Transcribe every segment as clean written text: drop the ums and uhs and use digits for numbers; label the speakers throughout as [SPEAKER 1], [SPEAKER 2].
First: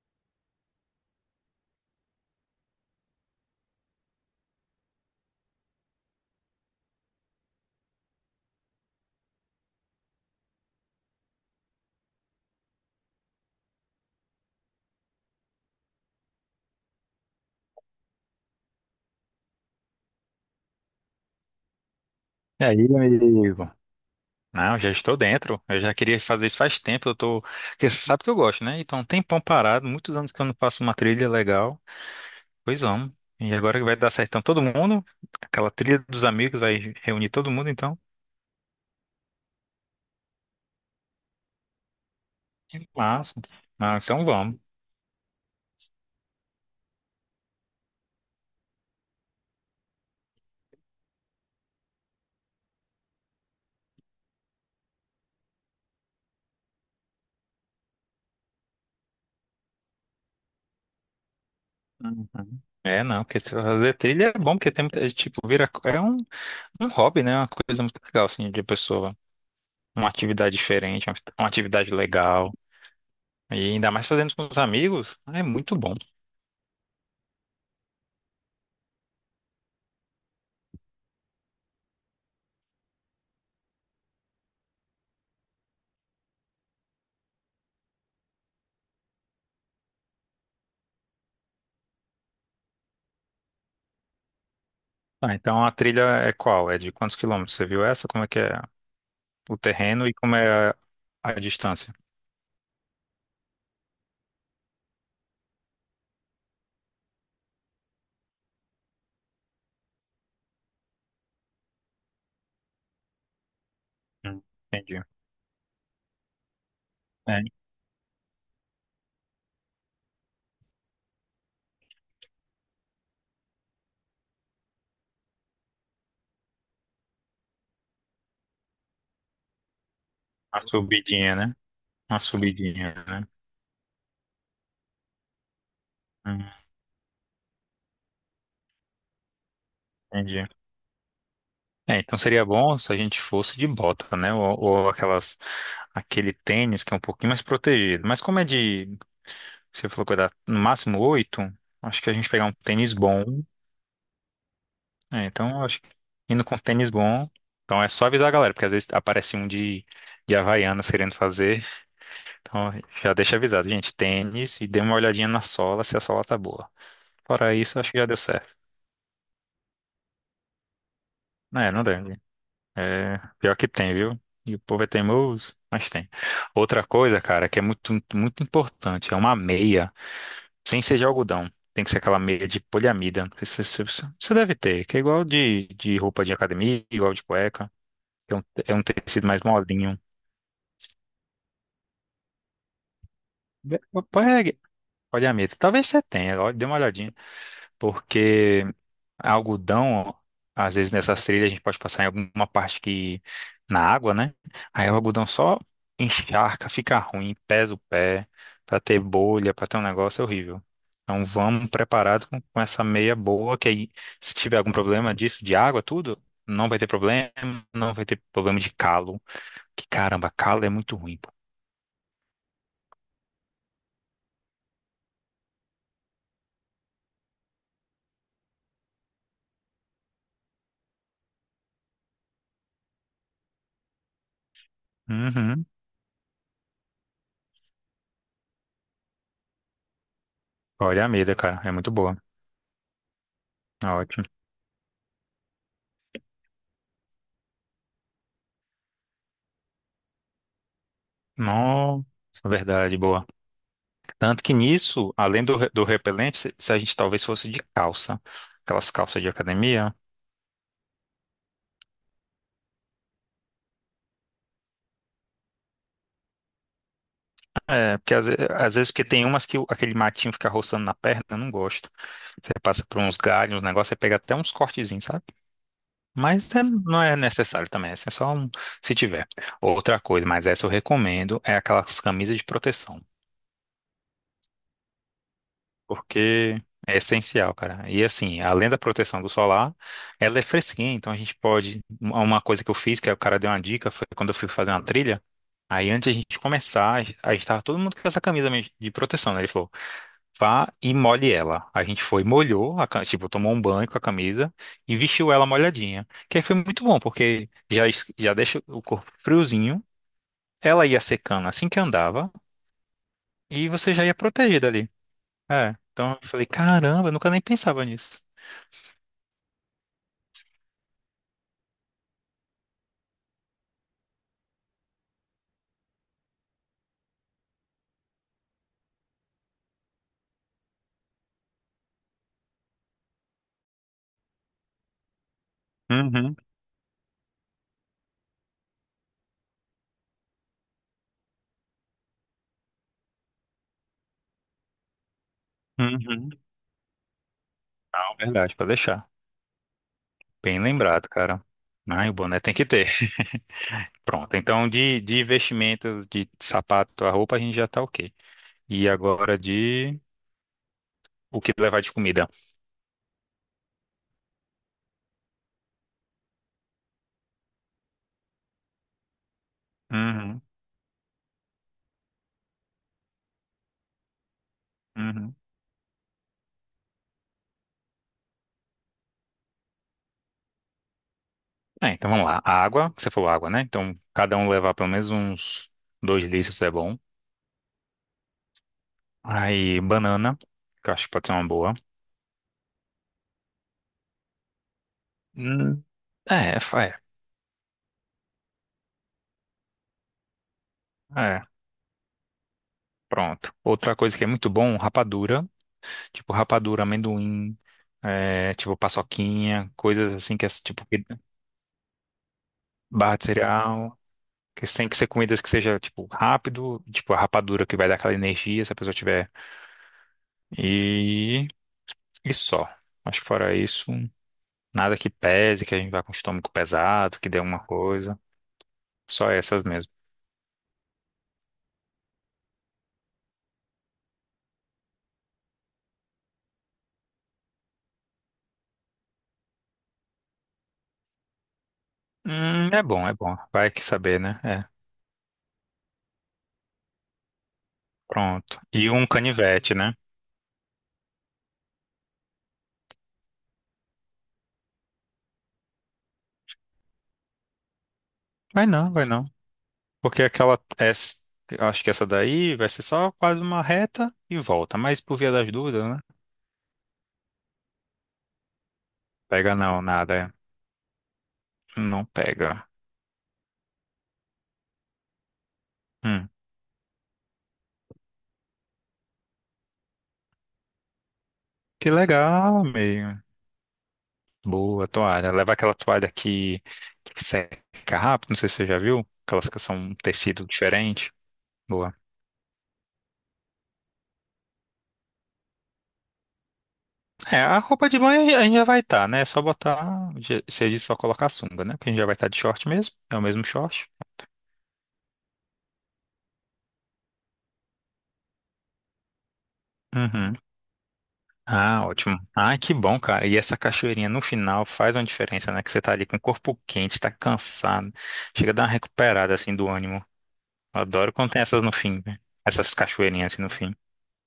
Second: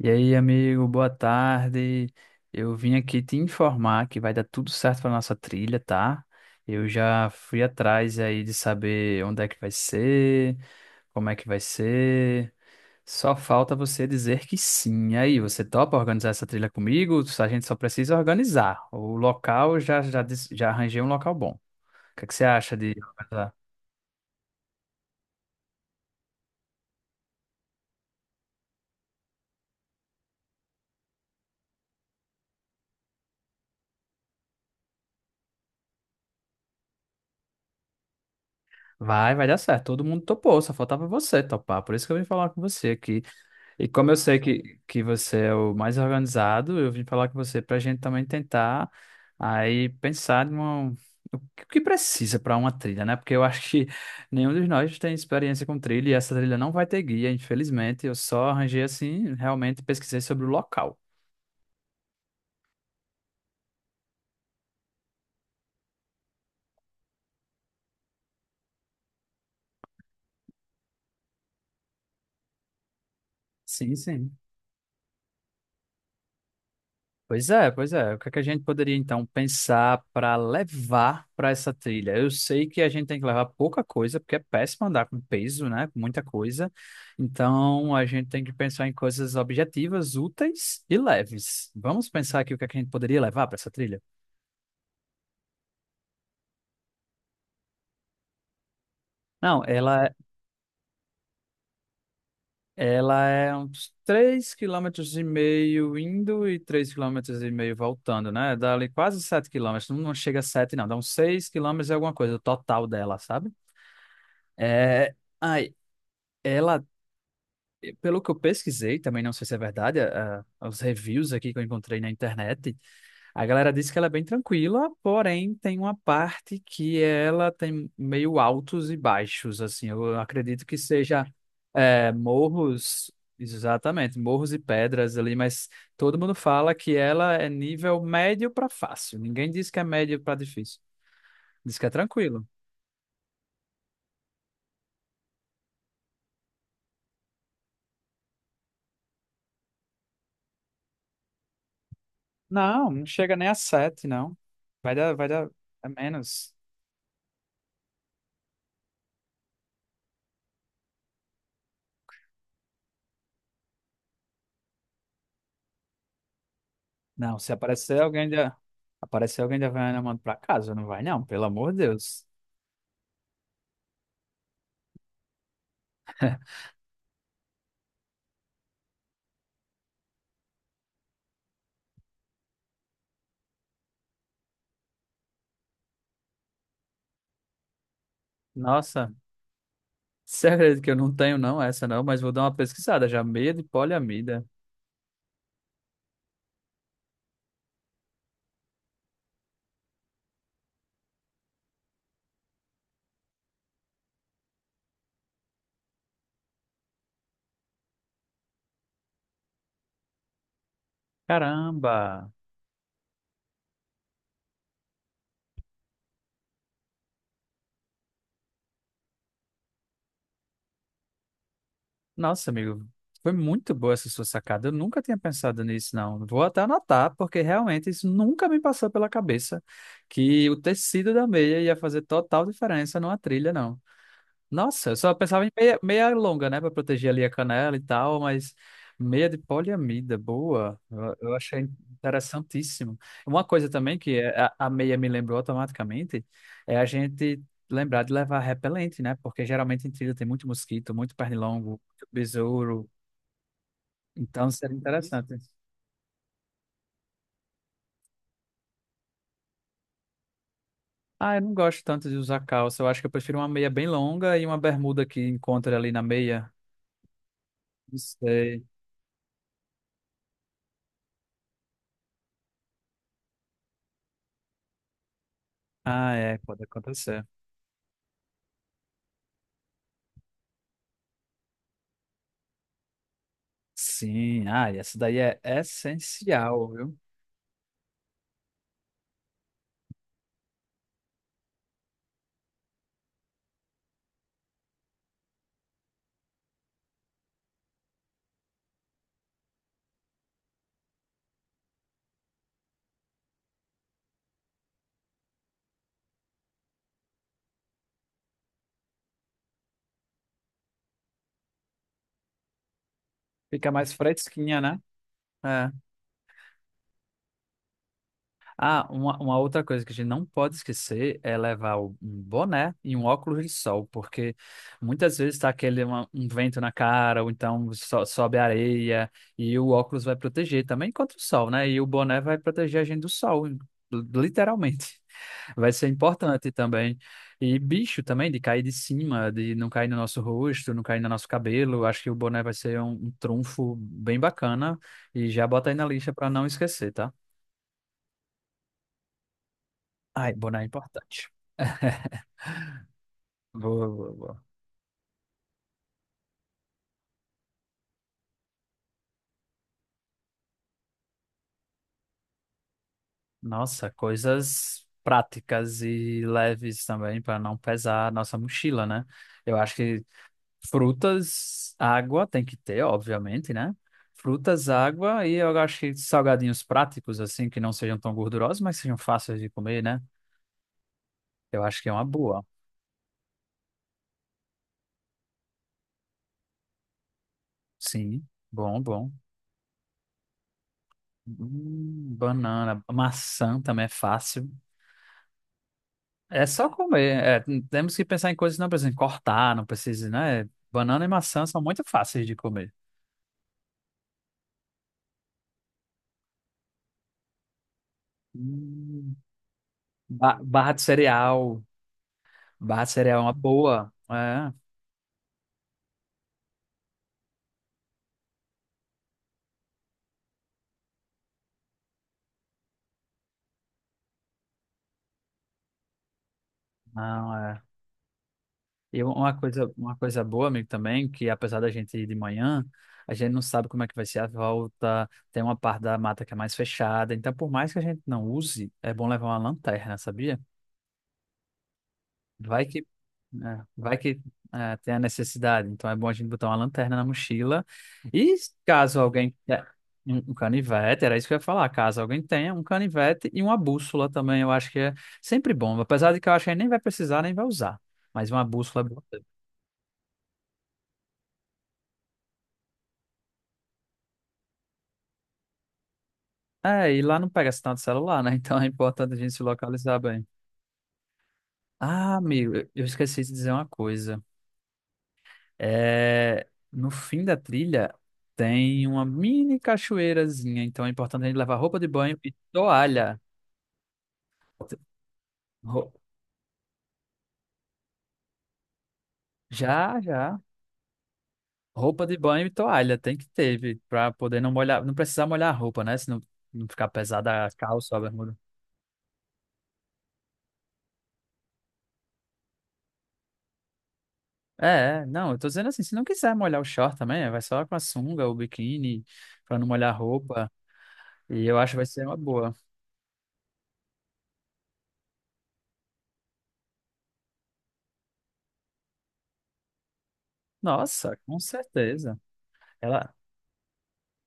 [SPEAKER 1] E aí, amigo, boa tarde. Eu vim aqui te informar que vai dar tudo certo para nossa trilha, tá? Eu já fui atrás aí de saber onde é que vai ser, como é que vai ser. Só falta você dizer que sim. E aí, você topa organizar essa trilha comigo? A gente só precisa organizar. O local, eu já arranjei um local bom. O que é que você
[SPEAKER 2] E
[SPEAKER 1] acha
[SPEAKER 2] aí,
[SPEAKER 1] de organizar?
[SPEAKER 2] amigo? Não, já estou dentro. Eu já queria fazer isso faz tempo. Eu tô. Porque você sabe que eu gosto, né? Então, um tempão parado, muitos anos que eu não faço uma trilha legal. Pois vamos. E agora que vai dar certo. Então, todo mundo, aquela trilha dos amigos, vai reunir todo mundo, então.
[SPEAKER 1] Vai dar certo. Todo mundo topou, só faltava você topar. Por isso que eu vim falar com
[SPEAKER 2] Que
[SPEAKER 1] você aqui.
[SPEAKER 2] massa.
[SPEAKER 1] E
[SPEAKER 2] Ah,
[SPEAKER 1] como eu
[SPEAKER 2] então
[SPEAKER 1] sei
[SPEAKER 2] vamos.
[SPEAKER 1] que você é o mais organizado, eu vim falar com você para a gente também tentar aí pensar o que que precisa para uma trilha, né? Porque eu acho que nenhum de nós tem experiência com trilha e essa trilha não vai ter guia, infelizmente. Eu só arranjei assim, realmente pesquisei sobre o local.
[SPEAKER 2] Uhum. É, não, porque se fazer trilha é bom, porque tem, muita- é, tipo, vira, é um, um hobby, né? Uma coisa muito legal, assim, de pessoa. Uma atividade diferente, uma atividade legal. E ainda
[SPEAKER 1] Sim,
[SPEAKER 2] mais fazendo
[SPEAKER 1] sim.
[SPEAKER 2] com os amigos, é muito bom.
[SPEAKER 1] Pois é, pois é. O que é que a gente poderia então pensar para levar para essa trilha? Eu sei que a gente tem que levar pouca coisa, porque é péssimo andar com peso, né? Com muita coisa. Então a gente tem que pensar em coisas objetivas, úteis e leves. Vamos pensar aqui o que é que a gente poderia levar para essa trilha?
[SPEAKER 2] Ah, então a trilha é qual? É de quantos quilômetros? Você viu essa? Como é que é o
[SPEAKER 1] Não,
[SPEAKER 2] terreno e
[SPEAKER 1] ela,
[SPEAKER 2] como é a distância?
[SPEAKER 1] ela é uns três quilômetros e meio indo e três quilômetros e meio voltando, né? Dá ali quase 7 quilômetros. Não, não chega a 7, não. Dá uns 6 quilômetros e alguma coisa, o total dela, sabe?
[SPEAKER 2] Hum, entendi.
[SPEAKER 1] É, ai, ela,
[SPEAKER 2] É,
[SPEAKER 1] pelo que eu pesquisei, também não sei se é verdade, os reviews aqui que eu encontrei na internet, a galera disse que ela é bem tranquila, porém tem uma parte que ela tem meio altos e baixos, assim, eu acredito
[SPEAKER 2] uma
[SPEAKER 1] que seja
[SPEAKER 2] subidinha, né?
[SPEAKER 1] é,
[SPEAKER 2] Uma subidinha,
[SPEAKER 1] morros,
[SPEAKER 2] né?
[SPEAKER 1] exatamente, morros e pedras ali, mas todo mundo
[SPEAKER 2] Hum,
[SPEAKER 1] fala que ela é nível médio para fácil, ninguém diz que é médio para
[SPEAKER 2] entendi.
[SPEAKER 1] difícil, diz que é
[SPEAKER 2] É, então seria
[SPEAKER 1] tranquilo.
[SPEAKER 2] bom se a gente fosse de bota, né? Ou aquelas, aquele tênis que é um pouquinho mais protegido. Mas como é de, você falou que vai dar no máximo oito, acho que a gente pegar um
[SPEAKER 1] Não,
[SPEAKER 2] tênis
[SPEAKER 1] não
[SPEAKER 2] bom.
[SPEAKER 1] chega nem a sete, não. Vai dar,
[SPEAKER 2] É,
[SPEAKER 1] vai dar,
[SPEAKER 2] então eu acho
[SPEAKER 1] é
[SPEAKER 2] que indo
[SPEAKER 1] menos.
[SPEAKER 2] com tênis bom. Então é só avisar a galera, porque às vezes aparece um de Havaianas querendo fazer. Então, já deixa avisado, gente, tênis e dê uma olhadinha na sola, se a sola tá boa.
[SPEAKER 1] Não, se
[SPEAKER 2] Fora isso, acho que
[SPEAKER 1] aparecer
[SPEAKER 2] já deu
[SPEAKER 1] alguém
[SPEAKER 2] certo.
[SPEAKER 1] da, aparecer alguém da Havaiana, eu mando pra casa, não vai não, pelo
[SPEAKER 2] É,
[SPEAKER 1] amor de
[SPEAKER 2] não lembro.
[SPEAKER 1] Deus.
[SPEAKER 2] É, pior que tem, viu? E o povo é teimoso, mas tem. Outra coisa, cara, que é muito, muito importante, é uma meia, sem ser de algodão. Tem que ser aquela meia de poliamida. Não sei se- Você deve ter, que é igual de roupa de academia, igual de cueca. É um
[SPEAKER 1] Nossa,
[SPEAKER 2] tecido mais molinho.
[SPEAKER 1] segredo que eu não tenho não, essa não, mas vou dar uma pesquisada já, meia de
[SPEAKER 2] Ve-
[SPEAKER 1] poliamida.
[SPEAKER 2] Pode, pode, talvez você tenha, ó, dê uma olhadinha. Porque algodão, às vezes nessas trilhas a gente pode passar em alguma parte que na água, né? Aí o algodão só encharca, fica ruim, pesa o pé, pra ter bolha, pra ter um negócio é horrível. Então vamos preparado
[SPEAKER 1] Caramba.
[SPEAKER 2] com essa meia boa, que aí se tiver algum problema disso, de água, tudo, não vai ter problema, não vai ter problema de calo. Que caramba, calo é muito ruim, pô.
[SPEAKER 1] Nossa, amigo, foi muito boa essa sua sacada, eu nunca tinha pensado nisso não. Vou até anotar, porque realmente isso nunca me passou pela cabeça, que o tecido da meia ia fazer total diferença numa trilha, não. Nossa, eu só pensava em
[SPEAKER 2] Uhum.
[SPEAKER 1] meia, meia longa, né? Pra proteger ali a canela e tal, mas meia de poliamida, boa.
[SPEAKER 2] Olha a
[SPEAKER 1] Eu
[SPEAKER 2] meia,
[SPEAKER 1] achei
[SPEAKER 2] cara, é muito boa.
[SPEAKER 1] interessantíssimo. Uma coisa também que
[SPEAKER 2] Ótimo.
[SPEAKER 1] é, a meia me lembrou automaticamente é a gente lembrar de levar repelente, né? Porque geralmente em trilha tem muito mosquito, muito pernilongo,
[SPEAKER 2] Nossa,
[SPEAKER 1] muito besouro.
[SPEAKER 2] verdade, boa. Tanto
[SPEAKER 1] Então
[SPEAKER 2] que
[SPEAKER 1] seria
[SPEAKER 2] nisso,
[SPEAKER 1] interessante.
[SPEAKER 2] além do, re- do repelente, se a gente talvez fosse de calça, aquelas calças de academia,
[SPEAKER 1] Ah, eu não gosto tanto de usar calça. Eu acho que eu prefiro uma meia bem longa e uma bermuda que encontra ali na meia.
[SPEAKER 2] é,
[SPEAKER 1] Não
[SPEAKER 2] porque às, ve-
[SPEAKER 1] sei.
[SPEAKER 2] às vezes porque tem umas que o- aquele matinho fica roçando na perna, eu não gosto. Você passa por uns galhos, uns negócios, você pega até uns cortezinhos, sabe?
[SPEAKER 1] Ah, é,
[SPEAKER 2] Mas
[SPEAKER 1] pode
[SPEAKER 2] é- não é
[SPEAKER 1] acontecer.
[SPEAKER 2] necessário também, assim, é só um, se tiver. Outra coisa, mas essa eu recomendo, é aquelas camisas de proteção.
[SPEAKER 1] Sim, ah, e essa daí é
[SPEAKER 2] Porque
[SPEAKER 1] essencial,
[SPEAKER 2] é
[SPEAKER 1] viu?
[SPEAKER 2] essencial, cara. E assim, além da proteção do solar, ela é fresquinha, então a gente pode. Uma coisa que eu fiz, que o cara deu uma dica, foi quando eu fui fazer uma trilha. Aí antes a gente começar, aí estava todo mundo com essa camisa mesmo de proteção, né? Ele falou, vá e molhe ela. A gente foi, molhou, a, ca- tipo, tomou um banho com a camisa e vestiu ela molhadinha. Que aí foi muito bom, porque já, es- já deixa o corpo friozinho, ela ia secando assim que andava e
[SPEAKER 1] Fica mais
[SPEAKER 2] você já ia
[SPEAKER 1] fresquinha,
[SPEAKER 2] protegida
[SPEAKER 1] né?
[SPEAKER 2] ali.
[SPEAKER 1] É.
[SPEAKER 2] É, então eu falei, caramba, eu nunca nem pensava nisso.
[SPEAKER 1] Ah, uma outra coisa que a gente não pode esquecer é levar o- um boné e um óculos de sol, porque muitas vezes está aquele um vento na cara, ou então sobe areia, e o óculos vai proteger também contra o sol, né? E o boné vai proteger a gente do sol, literalmente. Vai ser
[SPEAKER 2] Uhum,
[SPEAKER 1] importante também. E bicho também, de cair de cima, de não cair no nosso rosto, não cair no nosso cabelo. Acho que o boné vai ser um trunfo bem bacana. E já bota aí na lista para
[SPEAKER 2] uhum.
[SPEAKER 1] não esquecer, tá?
[SPEAKER 2] Não, verdade, para deixar.
[SPEAKER 1] Ai,
[SPEAKER 2] Bem
[SPEAKER 1] boné é
[SPEAKER 2] lembrado,
[SPEAKER 1] importante.
[SPEAKER 2] cara. Ai, o boné tem que ter.
[SPEAKER 1] Boa, boa,
[SPEAKER 2] Pronto.
[SPEAKER 1] boa.
[SPEAKER 2] Então, de investimentos, de sapato, a roupa, a gente já tá ok. E agora de o que levar de comida.
[SPEAKER 1] Nossa, coisas práticas e leves também para não pesar a nossa mochila, né? Eu acho que
[SPEAKER 2] Uhum,
[SPEAKER 1] frutas, água tem que ter, obviamente, né? Frutas, água e
[SPEAKER 2] uhum.
[SPEAKER 1] eu acho que salgadinhos práticos assim que não sejam tão gordurosos, mas sejam fáceis de comer, né? Eu acho que
[SPEAKER 2] É,
[SPEAKER 1] é uma
[SPEAKER 2] então vamos lá.
[SPEAKER 1] boa.
[SPEAKER 2] A água, que você falou água, né? Então, cada um levar pelo menos uns 2 litros é bom.
[SPEAKER 1] Sim, bom, bom.
[SPEAKER 2] Aí, banana, que eu acho que pode ser uma boa.
[SPEAKER 1] Banana, maçã também é fácil.
[SPEAKER 2] Hum,
[SPEAKER 1] É
[SPEAKER 2] é,
[SPEAKER 1] só
[SPEAKER 2] fa- é,
[SPEAKER 1] comer. É, temos que pensar em coisas que não precisam cortar, não precisa, né? Banana e
[SPEAKER 2] é.
[SPEAKER 1] maçã são muito fáceis de comer.
[SPEAKER 2] Pronto. Outra coisa que é muito bom, rapadura. Tipo rapadura, amendoim, é, tipo
[SPEAKER 1] Hum.
[SPEAKER 2] paçoquinha, coisas assim
[SPEAKER 1] Ba-
[SPEAKER 2] que é
[SPEAKER 1] barra de
[SPEAKER 2] tipo
[SPEAKER 1] cereal. Barra de
[SPEAKER 2] barra
[SPEAKER 1] cereal é
[SPEAKER 2] de
[SPEAKER 1] uma boa.
[SPEAKER 2] cereal.
[SPEAKER 1] É,
[SPEAKER 2] Que tem que ser comidas que seja tipo rápido, tipo a rapadura que vai dar aquela energia se a pessoa tiver. E, e só. Acho que fora isso, nada que pese, que a gente vá com o estômago pesado, que
[SPEAKER 1] não,
[SPEAKER 2] dê alguma
[SPEAKER 1] é.
[SPEAKER 2] coisa.
[SPEAKER 1] E
[SPEAKER 2] Só
[SPEAKER 1] uma,
[SPEAKER 2] essas
[SPEAKER 1] coisa,
[SPEAKER 2] mesmo.
[SPEAKER 1] uma coisa boa, amigo, também, que apesar da gente ir de manhã, a gente não sabe como é que vai ser a volta. Tem uma parte da mata que é mais fechada. Então, por mais que a gente não use, é bom levar uma lanterna, sabia? Vai
[SPEAKER 2] É
[SPEAKER 1] que,
[SPEAKER 2] bom, é bom.
[SPEAKER 1] é,
[SPEAKER 2] Vai que
[SPEAKER 1] vai que
[SPEAKER 2] saber, né? É.
[SPEAKER 1] tem a necessidade. Então é bom a gente botar uma lanterna na mochila. E
[SPEAKER 2] Pronto. E
[SPEAKER 1] caso
[SPEAKER 2] um
[SPEAKER 1] alguém.
[SPEAKER 2] canivete, né?
[SPEAKER 1] Um canivete, era isso que eu ia falar. Caso alguém tenha um canivete e uma bússola também, eu acho que é sempre bom. Apesar de que eu acho que a gente nem vai precisar, nem vai usar. Mas uma
[SPEAKER 2] Vai
[SPEAKER 1] bússola é
[SPEAKER 2] não,
[SPEAKER 1] boa.
[SPEAKER 2] vai
[SPEAKER 1] Ter.
[SPEAKER 2] não. Porque aquela acho que essa daí vai ser só quase uma reta e volta. Mas por via das dúvidas, né?
[SPEAKER 1] É, e lá não pega sinal de celular, né? Então é importante a gente se
[SPEAKER 2] Pega não,
[SPEAKER 1] localizar
[SPEAKER 2] nada,
[SPEAKER 1] bem.
[SPEAKER 2] é. Não
[SPEAKER 1] Ah, amigo, eu
[SPEAKER 2] pega.
[SPEAKER 1] eu esqueci de dizer uma coisa.
[SPEAKER 2] Hum.
[SPEAKER 1] É, no fim da trilha tem uma mini cachoeirazinha, então é importante a gente levar roupa de
[SPEAKER 2] Que
[SPEAKER 1] banho e
[SPEAKER 2] legal,
[SPEAKER 1] toalha.
[SPEAKER 2] meio. Boa toalha. Leva aquela
[SPEAKER 1] Ro-
[SPEAKER 2] toalha que seca rápido. Não sei se você já viu. Aquelas que são um
[SPEAKER 1] Já, já.
[SPEAKER 2] tecido diferente. Boa.
[SPEAKER 1] Roupa de banho e toalha tem que ter, vi, pra poder não molhar, não precisar molhar a roupa, né? Se não, não ficar
[SPEAKER 2] É,
[SPEAKER 1] pesada a
[SPEAKER 2] a roupa
[SPEAKER 1] calça,
[SPEAKER 2] de
[SPEAKER 1] a bermuda.
[SPEAKER 2] banho a gente já vai estar, né? É só botar. Se a gente só colocar a sunga, né? Porque a gente já vai estar de short mesmo. É o mesmo short.
[SPEAKER 1] É, é, não, eu tô dizendo assim, se não quiser molhar o short também, vai só com a sunga, ou biquíni, pra não molhar a
[SPEAKER 2] Uhum.
[SPEAKER 1] roupa. E eu acho que vai
[SPEAKER 2] Ah,
[SPEAKER 1] ser uma
[SPEAKER 2] ótimo.
[SPEAKER 1] boa.
[SPEAKER 2] Ah, que bom, cara. E essa cachoeirinha no final faz uma diferença, né? Que você tá ali com o corpo quente, tá cansado. Chega a dar uma recuperada, assim, do ânimo. Eu adoro
[SPEAKER 1] Nossa,
[SPEAKER 2] quando
[SPEAKER 1] com
[SPEAKER 2] tem essas no fim, né?
[SPEAKER 1] certeza.
[SPEAKER 2] Essas
[SPEAKER 1] Ela,
[SPEAKER 2] cachoeirinhas, assim, no fim.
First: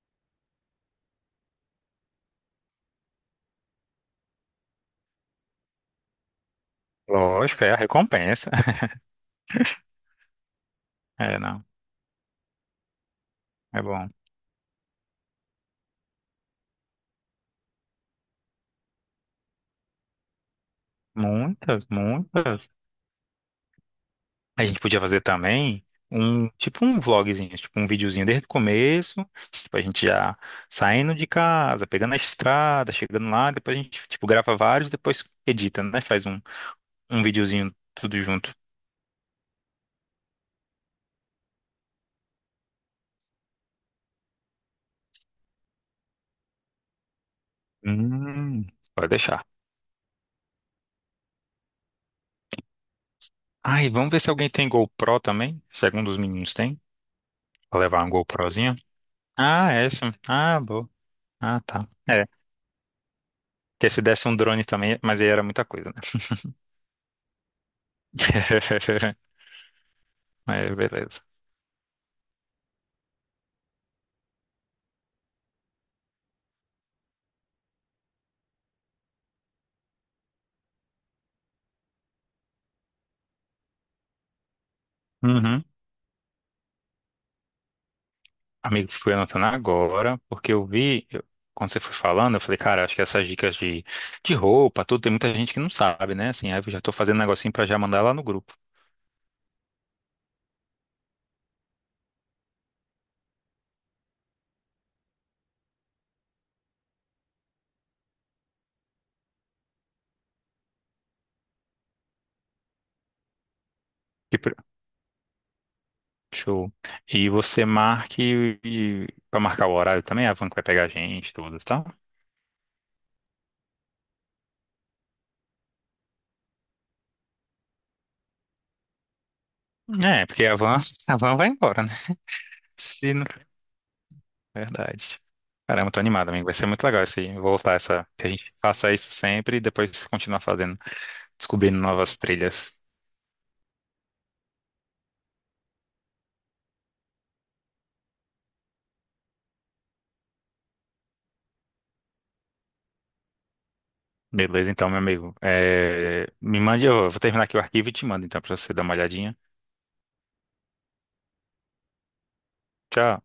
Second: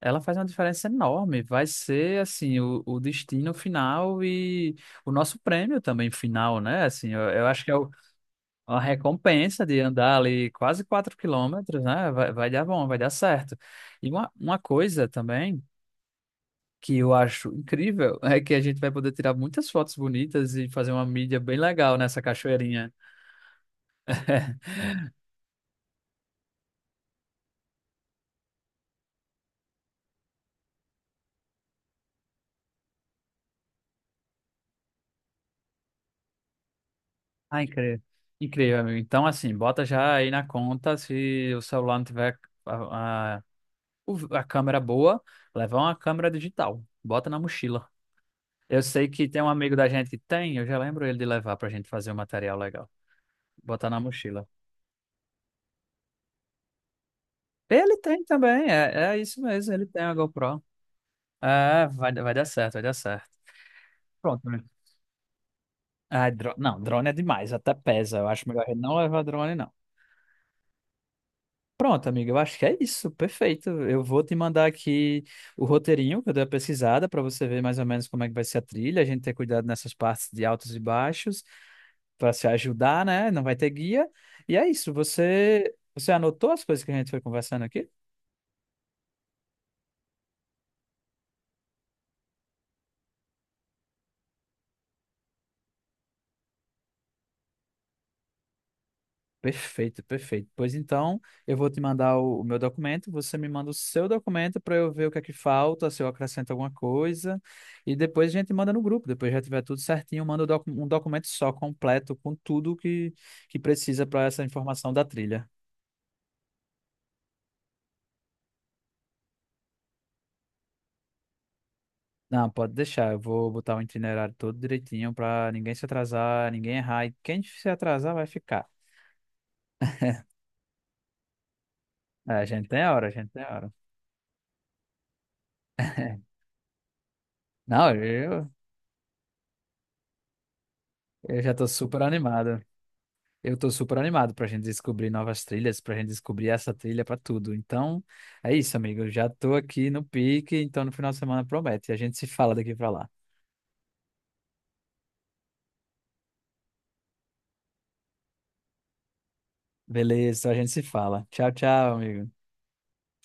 [SPEAKER 1] Ela faz uma diferença enorme. Vai ser, assim, o destino final e o nosso prêmio também final, né? Assim, eu acho
[SPEAKER 2] Lógico,
[SPEAKER 1] que
[SPEAKER 2] é
[SPEAKER 1] é
[SPEAKER 2] a
[SPEAKER 1] o-
[SPEAKER 2] recompensa.
[SPEAKER 1] uma recompensa de andar ali quase 4
[SPEAKER 2] É, não.
[SPEAKER 1] quilômetros, né? Vai dar bom, vai dar certo.
[SPEAKER 2] É bom.
[SPEAKER 1] E uma coisa também que eu acho incrível é que a gente vai poder tirar muitas fotos bonitas e fazer uma mídia bem
[SPEAKER 2] Muitas,
[SPEAKER 1] legal nessa
[SPEAKER 2] muitas.
[SPEAKER 1] cachoeirinha.
[SPEAKER 2] A gente podia fazer também um, tipo um vlogzinho, tipo um videozinho desde o começo. Tipo, a gente já saindo de casa, pegando a estrada, chegando lá. Depois a gente, tipo, grava vários, depois edita, né? Faz um. Um
[SPEAKER 1] Ah,
[SPEAKER 2] videozinho
[SPEAKER 1] incrível.
[SPEAKER 2] tudo junto.
[SPEAKER 1] Incrível, amigo. Então, assim, bota já aí na conta se o celular não tiver a câmera boa, levar uma câmera digital, bota na mochila.
[SPEAKER 2] Hum,
[SPEAKER 1] Eu sei
[SPEAKER 2] pode
[SPEAKER 1] que tem
[SPEAKER 2] deixar.
[SPEAKER 1] um amigo da gente que tem, eu já lembro ele de levar pra gente fazer um material legal.
[SPEAKER 2] Ah, e
[SPEAKER 1] Botar na
[SPEAKER 2] vamos ver se
[SPEAKER 1] mochila.
[SPEAKER 2] alguém tem GoPro também. Se algum dos meninos tem, pra
[SPEAKER 1] Ele
[SPEAKER 2] levar uma
[SPEAKER 1] tem também,
[SPEAKER 2] GoProzinha.
[SPEAKER 1] é, é isso
[SPEAKER 2] Ah,
[SPEAKER 1] mesmo, ele tem a
[SPEAKER 2] essa. Ah,
[SPEAKER 1] GoPro.
[SPEAKER 2] boa. Ah, tá.
[SPEAKER 1] É, vai,
[SPEAKER 2] É,
[SPEAKER 1] vai dar certo, vai dar certo.
[SPEAKER 2] porque se desse um
[SPEAKER 1] Pronto,
[SPEAKER 2] drone
[SPEAKER 1] amigo.
[SPEAKER 2] também, mas aí era muita coisa, né?
[SPEAKER 1] Ah, não, drone é demais, até pesa. Eu acho melhor ele não levar drone, não.
[SPEAKER 2] É, beleza.
[SPEAKER 1] Pronto, amigo, eu acho que é isso, perfeito. Eu vou te mandar aqui o roteirinho que eu dei a pesquisada para você ver mais ou menos como é que vai ser a trilha, a gente ter cuidado nessas partes de altos e baixos. Para se ajudar, né? Não vai ter guia. E é isso.
[SPEAKER 2] Uhum.
[SPEAKER 1] Você anotou as coisas que a gente foi conversando aqui?
[SPEAKER 2] Amigo, fui anotando agora, porque eu vi, quando você foi falando, eu falei, cara, acho que essas dicas de roupa, tudo, tem muita gente que não sabe, né? Assim, aí eu já tô fazendo um negocinho pra já mandar lá no grupo.
[SPEAKER 1] Perfeito, perfeito. Pois então, eu vou te mandar o meu documento, você me manda o seu documento para eu ver o que é que falta, se eu acrescento alguma coisa, e depois a gente manda no grupo. Depois já tiver tudo certinho, manda o um documento só, completo, com tudo que precisa para
[SPEAKER 2] Que
[SPEAKER 1] essa
[SPEAKER 2] pro-
[SPEAKER 1] informação da trilha.
[SPEAKER 2] Show. E você marque e, para marcar o horário também, a van que vai pegar a gente, todos, tá?
[SPEAKER 1] Não, pode deixar, eu vou botar o itinerário todo direitinho para ninguém se atrasar, ninguém errar, e quem se atrasar vai ficar.
[SPEAKER 2] É, porque a van vai embora, né?
[SPEAKER 1] É, a gente tem a hora, a
[SPEAKER 2] Se não...
[SPEAKER 1] gente tem a hora.
[SPEAKER 2] Verdade. Caramba, tô animado, amigo. Vai ser muito legal isso aí. Voltar
[SPEAKER 1] Não,
[SPEAKER 2] essa. Que a gente faça isso sempre e depois continuar fazendo,
[SPEAKER 1] eu já tô
[SPEAKER 2] descobrindo
[SPEAKER 1] super
[SPEAKER 2] novas
[SPEAKER 1] animado.
[SPEAKER 2] trilhas.
[SPEAKER 1] Eu tô super animado pra gente descobrir novas trilhas, pra gente descobrir essa trilha pra tudo. Então, é isso, amigo. Eu já tô aqui no pique, então no final de semana promete. A gente se fala daqui pra lá.
[SPEAKER 2] Beleza, então, meu amigo. É, me mande, eu vou terminar aqui o arquivo e te mando, então, pra você dar uma olhadinha.
[SPEAKER 1] Beleza, a gente se fala. Tchau, tchau, amigo.
[SPEAKER 2] Tchau.